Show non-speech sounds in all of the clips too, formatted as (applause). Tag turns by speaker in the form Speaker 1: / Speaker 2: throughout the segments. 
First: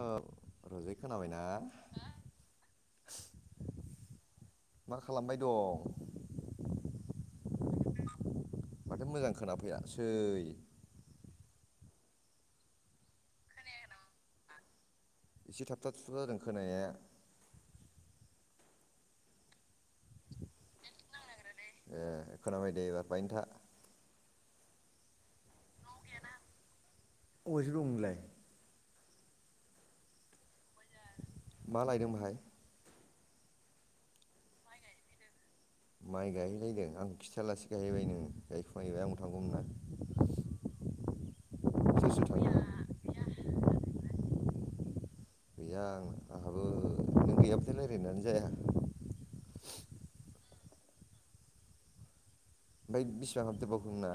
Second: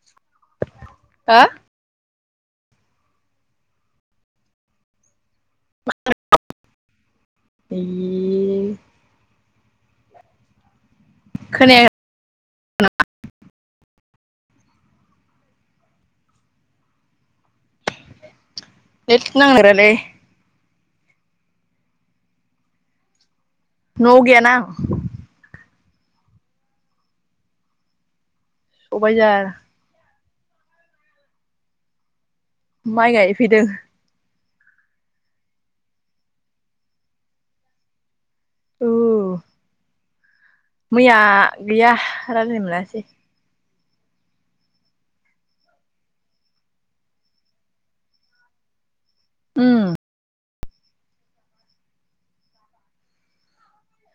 Speaker 1: औ रजे
Speaker 2: हो
Speaker 1: खोनाबायना? (inaudible) मा खालामबाय दं?
Speaker 2: ए
Speaker 1: माथो मोजां खोना फैयासै।
Speaker 2: (unintelligible)
Speaker 1: एसे थाबथा थुथा जादों खोनानायाख
Speaker 2: नेथ नांमेरालै।
Speaker 1: नेथ नांनो नागिरालै। ए खोनाबाय दे एबार बायनो था।
Speaker 2: न'आव गैया ना आं।
Speaker 1: न'आव गैया ना आं। अबायथो दं नोंलाय?
Speaker 2: सबायझार।
Speaker 1: मा लायदों बेहाय?
Speaker 2: माइ गायफैदों।
Speaker 1: माइ गायहैलायदों आंखौ खिथायालासे गायहैबाय नोङो?
Speaker 2: औ। मैया गैया
Speaker 1: सोर सोर थांदों
Speaker 2: रायलायनो मोनासै।
Speaker 1: गैया आं आंहाबो नों गैयाबाथाय रायलायनायानो जाया।
Speaker 2: उम।
Speaker 1: ओमफ्राय बिसिबां हाबदेरबावखो नोंना?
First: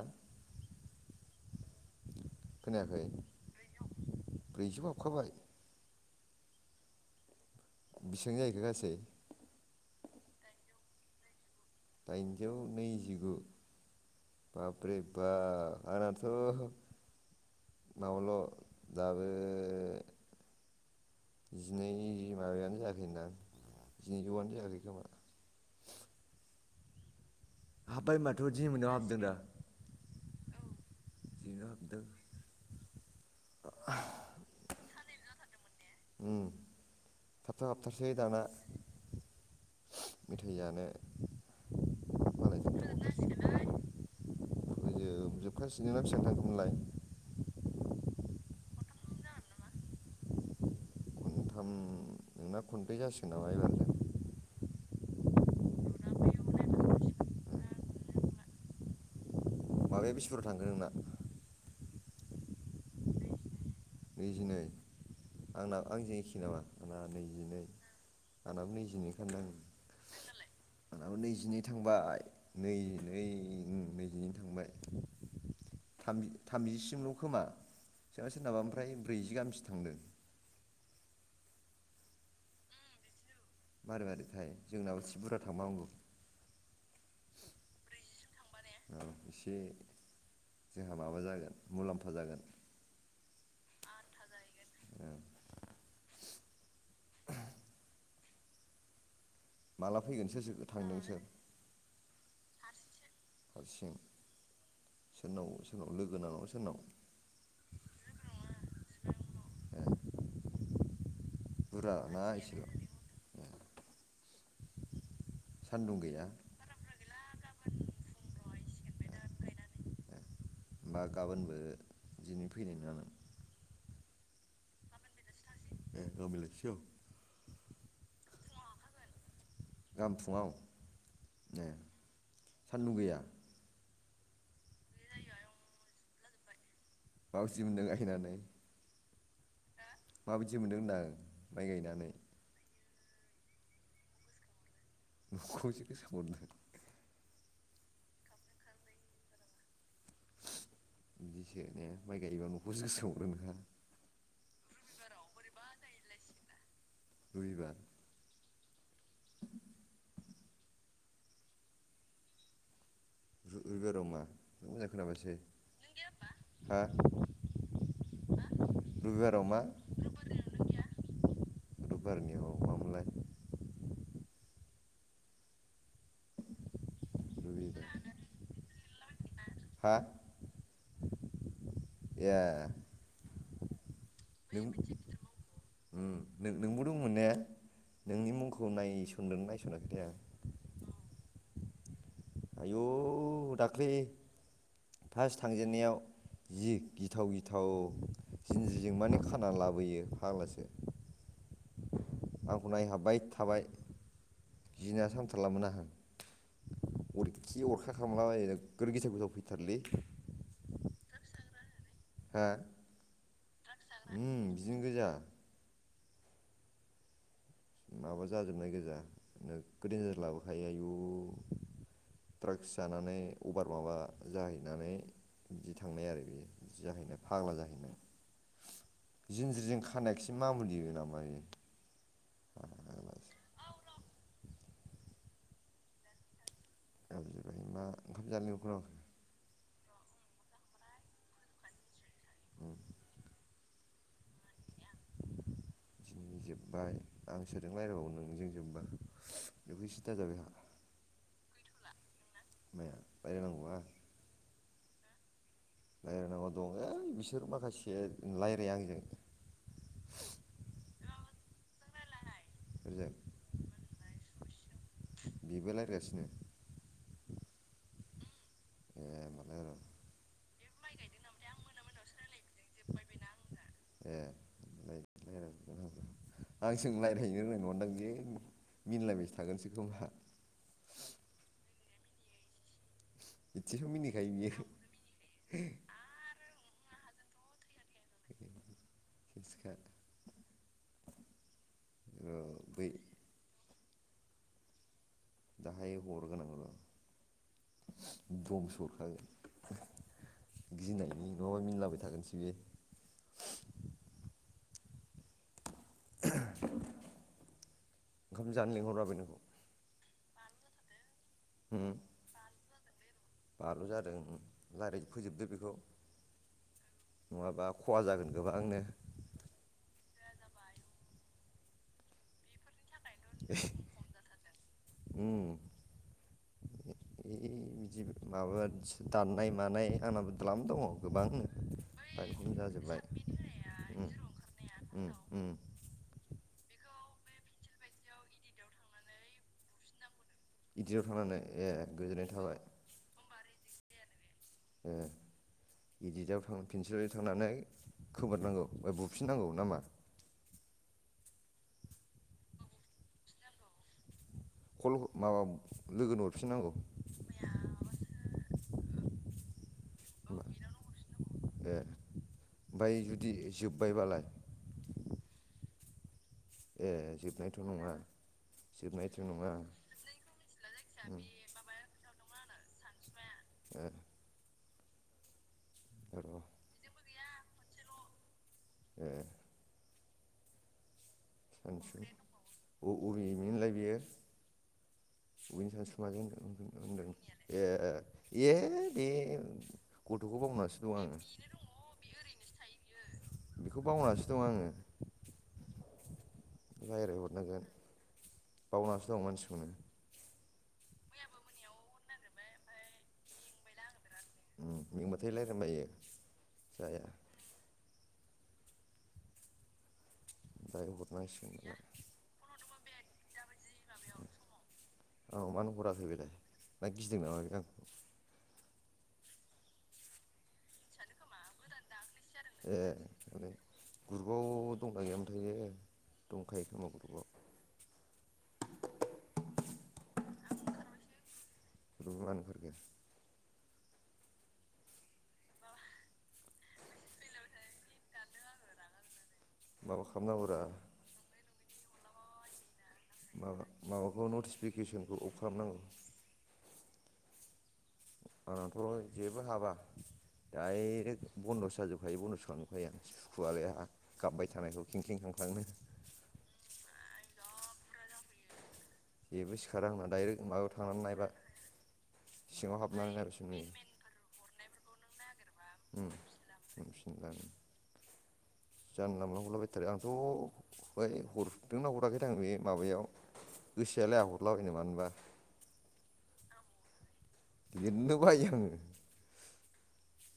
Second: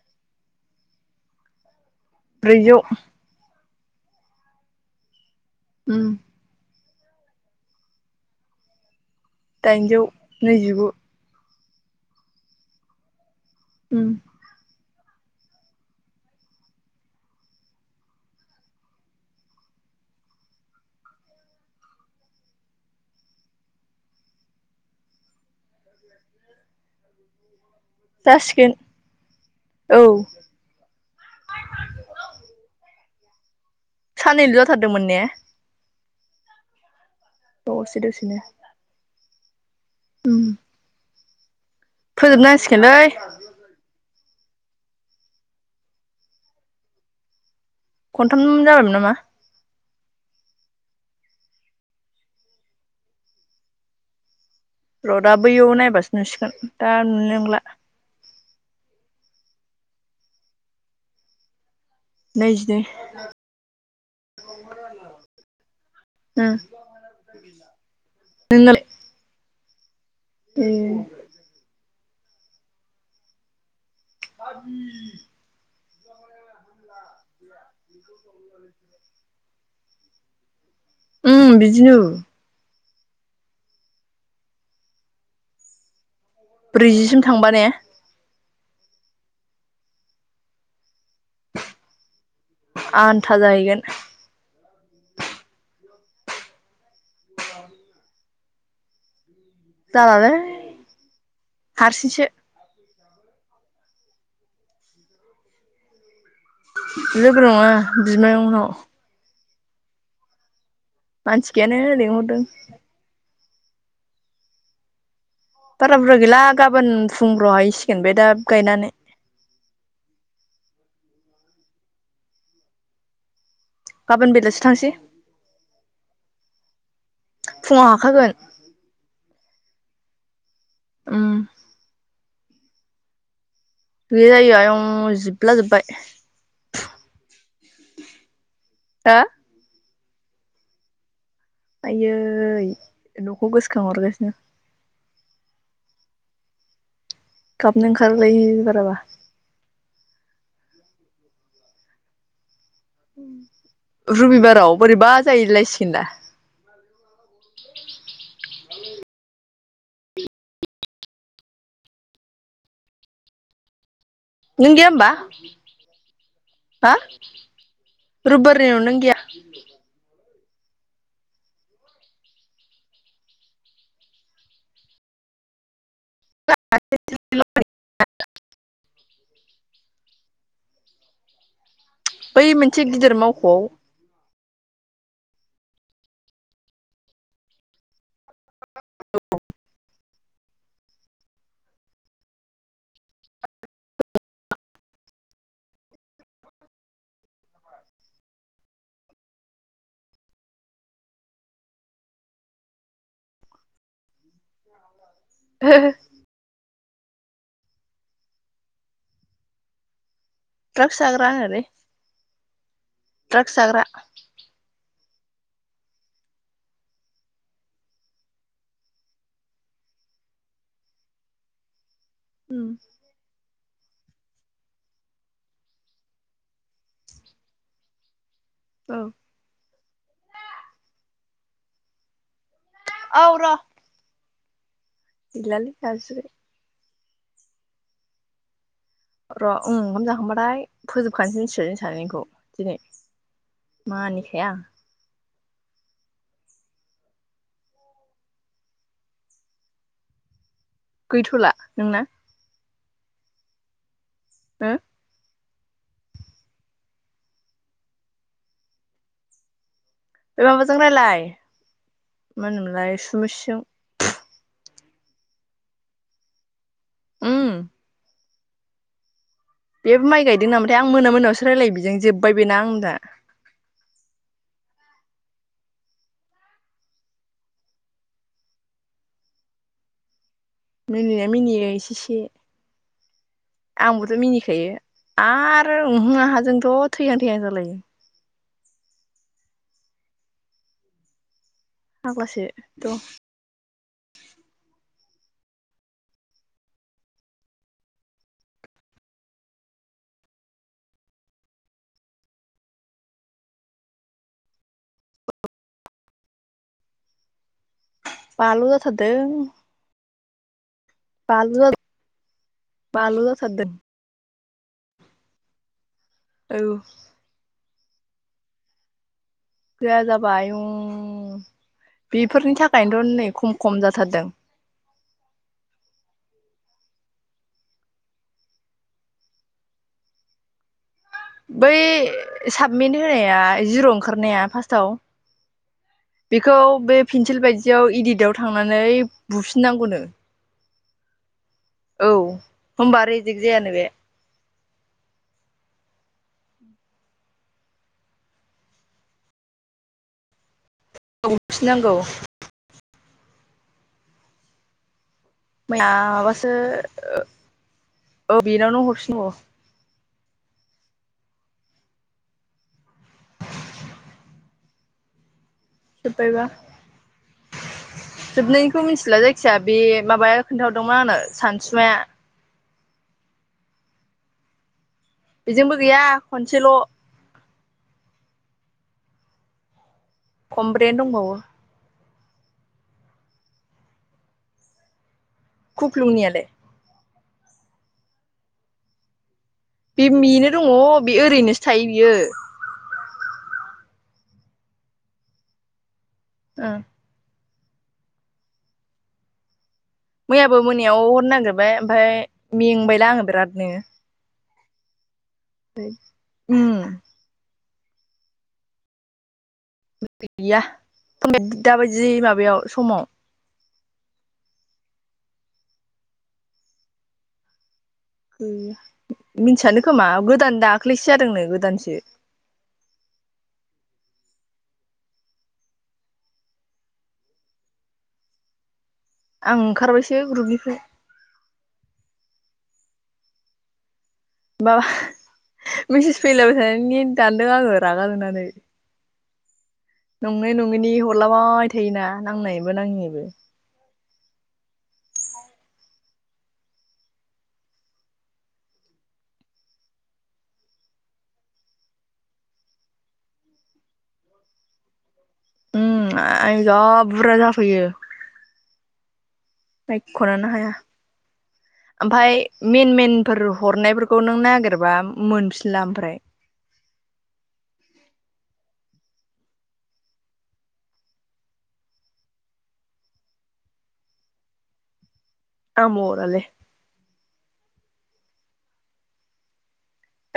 Speaker 2: ब्रैजौ।
Speaker 1: ब्रैजौ ब्रैजौ हाबखाबाय।
Speaker 2: उम।
Speaker 1: बिसेबां जाहैखो गासै?
Speaker 2: दाइनजौ नैजिगु।
Speaker 1: दाइनजौ नैजिगु।
Speaker 2: उम।
Speaker 1: आरे बा आंनाथ' बावल' दाबो जिनै माबायानो जायाखै होनदां जिनैजौआनो जायाखै खोमा।
Speaker 2: (inaudible)
Speaker 1: हाब्बाय माथ'
Speaker 2: जासिगोन
Speaker 1: दिन मोनाव हाबदों दा?
Speaker 2: औ
Speaker 1: (unintelligible)
Speaker 2: साननैल' जाथारदोंमोन ने?
Speaker 1: उम थाब थाब
Speaker 2: दसे
Speaker 1: हाबथारसै
Speaker 2: दसेनो
Speaker 1: दाना।
Speaker 2: उम
Speaker 1: मिथाइ जानो।
Speaker 2: फोजोबनांसिगोनलै।
Speaker 1: फोजोब जोबखाासिगोन ना बेसां थांदोंमोनलाय?
Speaker 2: खनथाम जाबायमोन नामा?
Speaker 1: खनथाम नोंना खन्ब्रै जासिगोन नामा एबारबो।
Speaker 2: र' दा बैयाव नायबासो नुसिगोन दा नुनो नंला।
Speaker 1: माबाया बिसि फुरा थांखो नोंना?
Speaker 2: नै जि नै।
Speaker 1: नैजिनै? आंनाबो आंजों एखे
Speaker 2: उम
Speaker 1: नामा आंना नैजिनै आंनाबो
Speaker 2: नोंनालाय
Speaker 1: नैजिनै हाबदों। नोंनालाय?
Speaker 2: ए
Speaker 1: ओ नैजिनै थांबाय नै-नै-नैज जिनै थांबाय। थाम-थामजिसिमल' खोमा सोरबा सोरनाबा फ्राय फमफ्राय ब्रैजि गाहामसो थांदों।
Speaker 2: ओं बिदिनो
Speaker 1: मारै मारै थायो जोंनाव इसि बुरा थांबनांगौ
Speaker 2: ब्रैजिसिम थांबा ने
Speaker 1: औ एसे जों माबा जागोन मुलाम्फा जागोन
Speaker 2: आन्था जाहैगोन
Speaker 1: औ माला
Speaker 2: जालालै
Speaker 1: फैगोन सोर सोरखौ थांदोंसो
Speaker 2: हारसिंसो
Speaker 1: हारसिं सोरनाव सोरनाव लोगोनाव
Speaker 2: लोगो नङा बिमायंनाव
Speaker 1: ए
Speaker 2: मानसि गैयानो
Speaker 1: बुरजा ना
Speaker 2: लेंहरदों
Speaker 1: एसेल' ए सान्दुं
Speaker 2: बारा बुरजा
Speaker 1: गैया
Speaker 2: गैला गाबोन फुंब्र'हायैसिगोन बे दा गायनानै
Speaker 1: बा गाबोनबो दिनै फैनाय नाम
Speaker 2: गाबोन बेलासो थांसै
Speaker 1: ए औ बेलासियाव
Speaker 2: फुङाव हाखागोन
Speaker 1: गाबोन फुङाव
Speaker 2: उम
Speaker 1: सान्दुं गैया
Speaker 2: गोया जाय आयं जोबला जोब्बायबाय
Speaker 1: बावसि मोनदों गाहैनानै
Speaker 2: हो
Speaker 1: माबायदि मोनदों होनदां माइ गायनानै
Speaker 2: आयै न'खौ गोसोखांहरगासिनो
Speaker 1: (unintelligible)
Speaker 2: गाबनो ओंखारलायो बाराबा
Speaker 1: बिदिसो ने माइ गायोबा न'खौसो गोसो हरो नोंहा
Speaker 2: आव बोरैबा जायोलाय सिगोना।
Speaker 1: रबिबार। (unintelligible)
Speaker 2: नों गैया
Speaker 1: मोजां
Speaker 2: होमबा
Speaker 1: खोनाबासो हा
Speaker 2: हो। रुबारनि उनाव नों गैया।
Speaker 1: रबिबाराव मा (unintelligible) हा। ए
Speaker 2: बै मोनसे गिदिर मावख'आव।
Speaker 1: नोंबो दंमोन ने नोंनि मुं खौ नायसनदों नायस'नाखैथाय आं। आयौ दाख्लै फार्स्ट थांजेनन्नायाव जि गिथाव गिथाव जिन्ज्रिजों माने खाना लाबोयो फाग्लासो। आंखौ नायहाबबाय थाबाय गिनायासो हामथारला मोन आंहा। अरखि अरखा खालामला बायो नोगोर गेसाव गेसाव फैथारोलै।
Speaker 2: ट्रागस जाग्रां होरै।
Speaker 1: हा ओम बिदिनो गोजा। माबा जाजोबनाय गोजा नोगोद देनजार लाबोखायो आयु।
Speaker 2: उम
Speaker 1: द्राक्स जानानै अभार माबा जाहैनानै। बिदि थांनाय आरो बेयो बिदि जाहैनाय फाग्ला जाहैनाय।
Speaker 2: औ
Speaker 1: जिनज्रिजों खानायाखसि मामुलि नामा बेयो।
Speaker 2: औ
Speaker 1: फाग्लासो
Speaker 2: र। गैलालै गाबजिबाय।
Speaker 1: गाबज्रिबाय मा ओंखाम जानो लिंहरखोना माखो।।
Speaker 2: र'ओं ओंखाम जाखांबाथाय फोजोबखानोसै मिथिबाय जों सानैनिखौ दिनै। मा निखाया।
Speaker 1: दिनै जोबबाय आं सोजों रायज्लायबावो नोंजों जोब्बा बेखौ सिन्था जाबाय आंहा।
Speaker 2: गैथ'ला नोंना?
Speaker 1: माया बायनांगौ आ
Speaker 2: हो
Speaker 1: रायलायनांगौ दं ओइ बिसोर माखासे रायलाया आंजों
Speaker 2: बे माबाजों रायलाय मा होनोमोनलाय
Speaker 1: ओरैजाय
Speaker 2: सुमेसजों।
Speaker 1: बेबो रायलायगासिनो।
Speaker 2: उम
Speaker 1: ए माला र'
Speaker 2: बेबो माइ गायदों नामाथाय आं मोना मोनायावसो रायलायो बिजों जोब्बाय बेना आं दा
Speaker 1: ए ए उम आंजों रायलायनो रोंनाय नङानदां बे मिनलाबाय थागोनसो खोमा।
Speaker 2: मिनिनाया मिनियो एसे एसे
Speaker 1: बिदिसो
Speaker 2: आंबोथ'
Speaker 1: बियो
Speaker 2: मिनिखायो आरो उमहो आंहाजोंथ' थैहां थैहां जालायो।
Speaker 1: (unintelligible) र' बै
Speaker 2: फाग्लासोथ'
Speaker 1: दाहाय हरगोनां र'' (unintelligible) गिनायनि नङाबा मिनिलाबाय थागोनसो बेयो।
Speaker 2: (unintelligible)
Speaker 1: ओंखाम
Speaker 2: बालु
Speaker 1: जानो लिंहरलाबाय
Speaker 2: जाथादों।
Speaker 1: नोंखौ
Speaker 2: बालु जाथ
Speaker 1: बालु जादों रायलाय फोजोबदो बेखौ
Speaker 2: औ
Speaker 1: नङाबा खहा जागोन गोबांनो।
Speaker 2: (unintelligible) जाबाय उम बेफोरनि थाख खायनोथ' नै खम खम जाथारदों
Speaker 1: ओइ बिदि माबा दाननाय मानाय आंनाबो दलाम दङ' गोबांनो
Speaker 2: बै
Speaker 1: बांसिन
Speaker 2: साबमिट
Speaker 1: जाजोब्बाय
Speaker 2: होनाया जिर'
Speaker 1: उम
Speaker 2: ओंखारनाया फार्स्टाव
Speaker 1: उम उम
Speaker 2: बेखौ बे फेन्सिल बायदियाव इदिटआव थांनानै बुफिननांगौनो
Speaker 1: बिदियाव थांनानै ए
Speaker 2: औ
Speaker 1: गोजोननाय थाबाय
Speaker 2: होमबा रेजेक्ट जायानो बे
Speaker 1: ओ इदिटाव थां पेन्सिल थांनानै खोमोरनांगौ बुफिननांगौ नामा
Speaker 2: (unintelligible)
Speaker 1: खल
Speaker 2: माया माबासो ओ ओ बेनावनो हरफिन ओ (unintelligible)
Speaker 1: ओमफाय जुदि जोबबायबालाय ए जोबनाय
Speaker 2: जोबनायखौ मिथिला जायखिया बे माबाया खोन्थाहरदोंमोन आंनो
Speaker 1: उम
Speaker 2: सानसुमाया
Speaker 1: ओ
Speaker 2: बेजोंबो गैया खनसेल'
Speaker 1: ए
Speaker 2: खमब्रैयानो दंबावो
Speaker 1: सानसु ओ उरिमोनलाय इयो बबेनि सानसुमाजों
Speaker 2: खुख्लुंनियालाय
Speaker 1: होनदों होनदों ए ए बे
Speaker 2: बे
Speaker 1: गथ'खौ
Speaker 2: बेनो
Speaker 1: बावनासो दं
Speaker 2: दङ' बे
Speaker 1: आङो
Speaker 2: ओरैनोसो थायो बियो
Speaker 1: खौ बावनासो दं आङो
Speaker 2: ओं
Speaker 1: लायराय हरनांगोन बावनासो दं मानसिखौनो
Speaker 2: मैयाबो मोनायाव हरनो नागिरबाय ओमफाय मेंबायना आङो बिरादनो
Speaker 1: उम मेंबाथाय रायलायनो बायो
Speaker 2: उम
Speaker 1: जाया
Speaker 2: (unintelligible) गैया
Speaker 1: दायो हरनांसिगोन नालाय
Speaker 2: दाबायदि माबायाव समाव
Speaker 1: औ मानो हराखै बेलाय ना गिदों नामा आंखौ
Speaker 2: ओम मिथियानो खोमा गोदान दाख्लैसो जादोंनो गोदानसो
Speaker 1: ए ग्रुपाव दंना गैयामोन थायो दंखायो खोमा ग्रुपआव
Speaker 2: आं ओंखारबायसो ग्रुपनिफ्राय
Speaker 1: (unintelligible)
Speaker 2: माबा मिसेस फैलायबाय थानायनि दानदों आङो रागा जोंनानै
Speaker 1: माबा
Speaker 2: नंनाय
Speaker 1: खालामनांगौरा
Speaker 2: नङैनि हरलाबाय थायोना नांनायनिबो नाङिनिबो
Speaker 1: बे नटिफिकेसनखौ अफ खालामनांगौ आंहथ'' जेबो हाबा डायरेक्ट बन्दसो जाजोब खायो बन्दसो खालामांजोबखायो आं सुखुवलाय आहा गाबबाय थानायखौ खें खें ख्रिंखां
Speaker 2: उम आय जा बुरजा जाफैयो
Speaker 1: जेबो सिखारा आंना डाइरेक्ट माबायाव थांनानै नायबा
Speaker 2: ओमफ्राय
Speaker 1: सिङाव
Speaker 2: मेन
Speaker 1: हाबनानै
Speaker 2: मेनफोर
Speaker 1: नायबासो नुयो
Speaker 2: हरनायफोरखौ नों नागिरबा मोनफिनला
Speaker 1: उम
Speaker 2: ओमफ्राय
Speaker 1: मोनफिनला उम जानला मोनला हरला बायथारो आंथ' है हरदोंना हराखै थाय आं बे माबायाव गोसोआलाय आं हरलाबायनो मानोबा
Speaker 2: आंबो हरालाय
Speaker 1: लिरनोनो बायो आङो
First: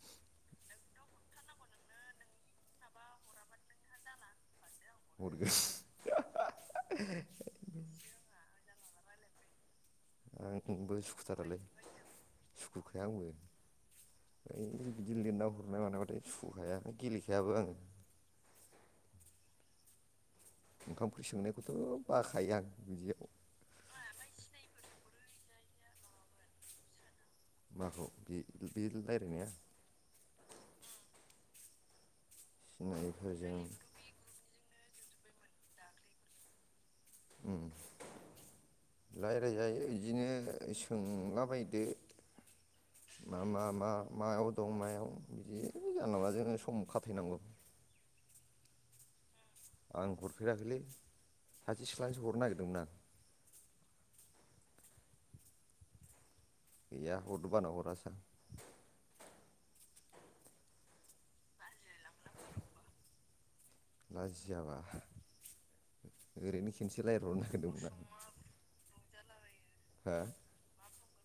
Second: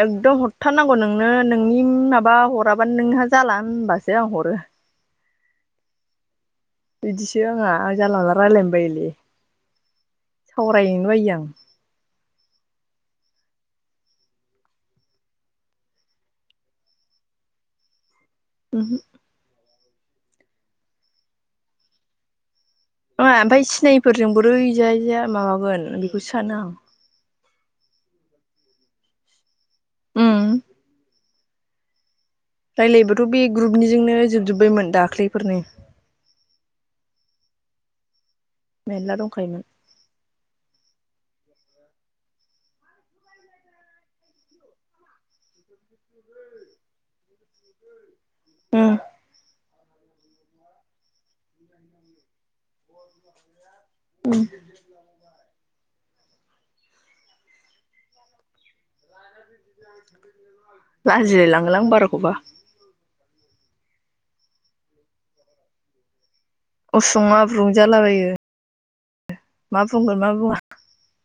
Speaker 2: एकदम हरथारनांगौ नोंनो नोंनि माबा हराबानो नोंहा जाला होनबासो आं हरो
Speaker 1: हरगोन
Speaker 2: बिदिसो आंहा आं जानला मोनला रायलायनो बायोलै
Speaker 1: आंबो
Speaker 2: सावरायनोनो बायो आं
Speaker 1: सुखुथारालै सुखुखाया आंबो ओइ बिदि लिरना हरनाय मानायाबाथाय सुखुखाया गेलेखायाबो आङो
Speaker 2: उमहो
Speaker 1: ओंखाम ओंख्रि संनायखौथ' बाखायो आं बिदियाव
Speaker 2: नङा ओमफाय सिनायिफोरजों बोरैजाय माबागोन बेखौसो सानो आं
Speaker 1: माखौ बे बे रायलायनाया
Speaker 2: उम रायलायोबाथ' बे
Speaker 1: सिनायैफोरजों
Speaker 2: ग्रुपनिजोंनो जोबजोब्बायमोन दाख्लैफोरनो
Speaker 1: उम
Speaker 2: मेरला दंखायोमोन
Speaker 1: रायलायजायो बिदिनो सोंलाबाय (unintelligible) मा मा मा मायाव दं मायाव बिदि जानला मानलाजोंनो सम खाथायनांगौ
Speaker 2: उम
Speaker 1: आं हरफेराखैलै सासे सिख्लानोसो हरनो नागिरदोंमोन आं
Speaker 2: उम
Speaker 1: गैया हरनो बाना हरासै आं
Speaker 2: लाजिलाय लाङोलां बाराखौबा
Speaker 1: लाजियाबा ओरैनो खेनसे
Speaker 2: उसुं
Speaker 1: रायलायहरनो
Speaker 2: आब्रुं
Speaker 1: नागिरदोंमोन आं
Speaker 2: जालाबायो मा बुंगोन
Speaker 1: हा
Speaker 2: मा बुङा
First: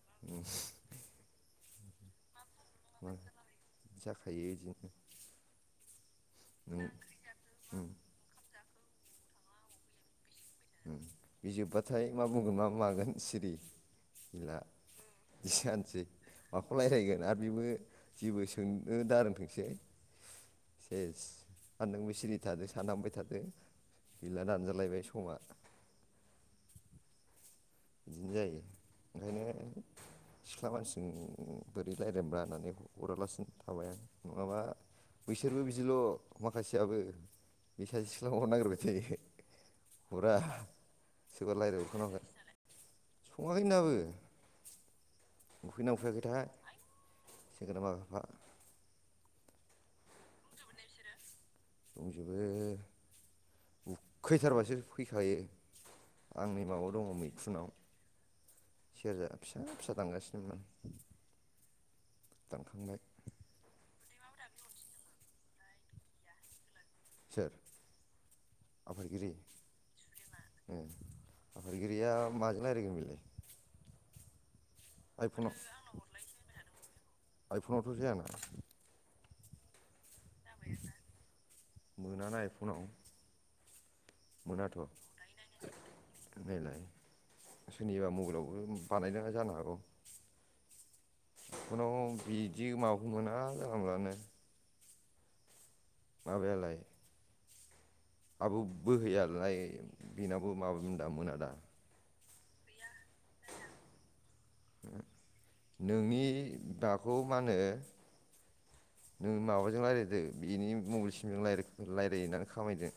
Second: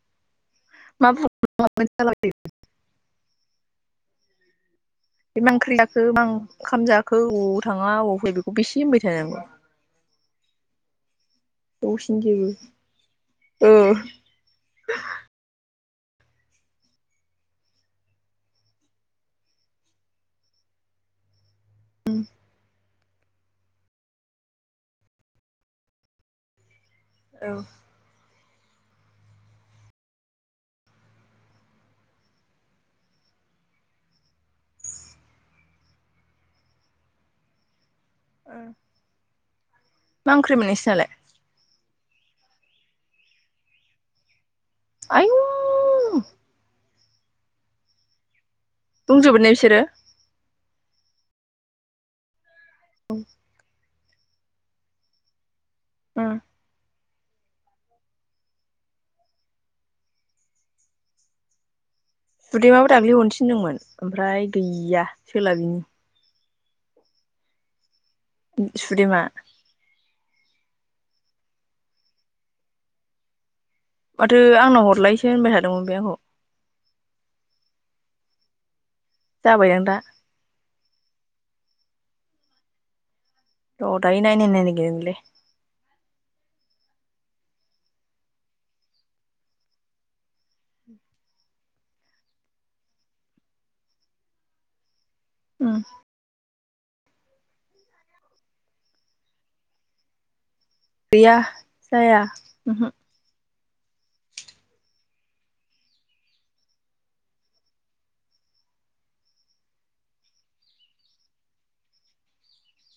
Speaker 1: (unintelligible)
Speaker 2: (unintelligible)
Speaker 1: उम जाखायो इदिनो
Speaker 2: बे मा ओंख्रि जाखो मा ओंखाम जाखो अबाव
Speaker 1: उम
Speaker 2: थाङा अबाव फैया बेखौ बेसे होनबाय थानांगौ
Speaker 1: उम बे जोब्बाथाय
Speaker 2: दसेनो
Speaker 1: मा
Speaker 2: जोबो
Speaker 1: बुंगोन मा मागोन सिरि
Speaker 2: ओ
Speaker 1: गैला बिदिजानोसै माखौ रायलायगोन आरो बेबो जेबो सोंनो दारोंथोंसै सेस आरो नोंबो सिरि थादो सानहाबबाय थादो गैला दानजालायबाय समा
Speaker 2: औ
Speaker 1: बिदि जायो ओंखायनो सिख्ला मानसिजों बोरै रायलायनोब्रा होननानै हरालासिनो थाबाय आं नङाबा बैसोरबो बिदिल' माखासेयाबो बे सासे सिख्लाखौल' नागिरबाय थायो
Speaker 2: मा
Speaker 1: हरा
Speaker 2: ओंख्रिमोन नोंसिनालाय
Speaker 1: सोरबा (unintelligible) सङाखैनो दाबो
Speaker 2: आयु
Speaker 1: उखैगोना उखैयाखैथाय (unintelligible)
Speaker 2: बुंजोबो ने बिसोरो
Speaker 1: दंजोबो
Speaker 2: औ
Speaker 1: उखैथारबासो फैखायो
Speaker 2: उम
Speaker 1: आं नै माबायाव दङ नै फुनाव सेरजा फिसा फिसा दामगासिनोमोन
Speaker 2: सुदेमाबो दाख्लै हरनो थिनदोंमोन ओमफ्राय गैया सोलाबिनि
Speaker 1: सोर
Speaker 2: सुदेमा
Speaker 1: आफादगिरि आफादगिरिया माजों रायलायगोन बिलाय
Speaker 2: माथो आंनाव हरलायसो होनबाय थादोंमोन बे आंखौ
Speaker 1: आइपनावथ' जायामोन
Speaker 2: जाबायदां दा
Speaker 1: मोनानो आइपनाव
Speaker 2: र दायो नायनाय नायनांगोनलै
Speaker 1: नैलाय सोरनिबा मबाइलावबो बानायदों जानो हागौ जिखन बिदि माबाखौ मोना जनलामानलानो
Speaker 2: उम
Speaker 1: माबायालाय आब' बोहैयाालाय बिनाव
Speaker 2: गोया जाया उमहु
Speaker 1: नोंनि दाखौ मा होनो नों माबाजों रायज्लायददों बेनि मबाइलसिमजों राय रायज्लायो होननानै खामायदों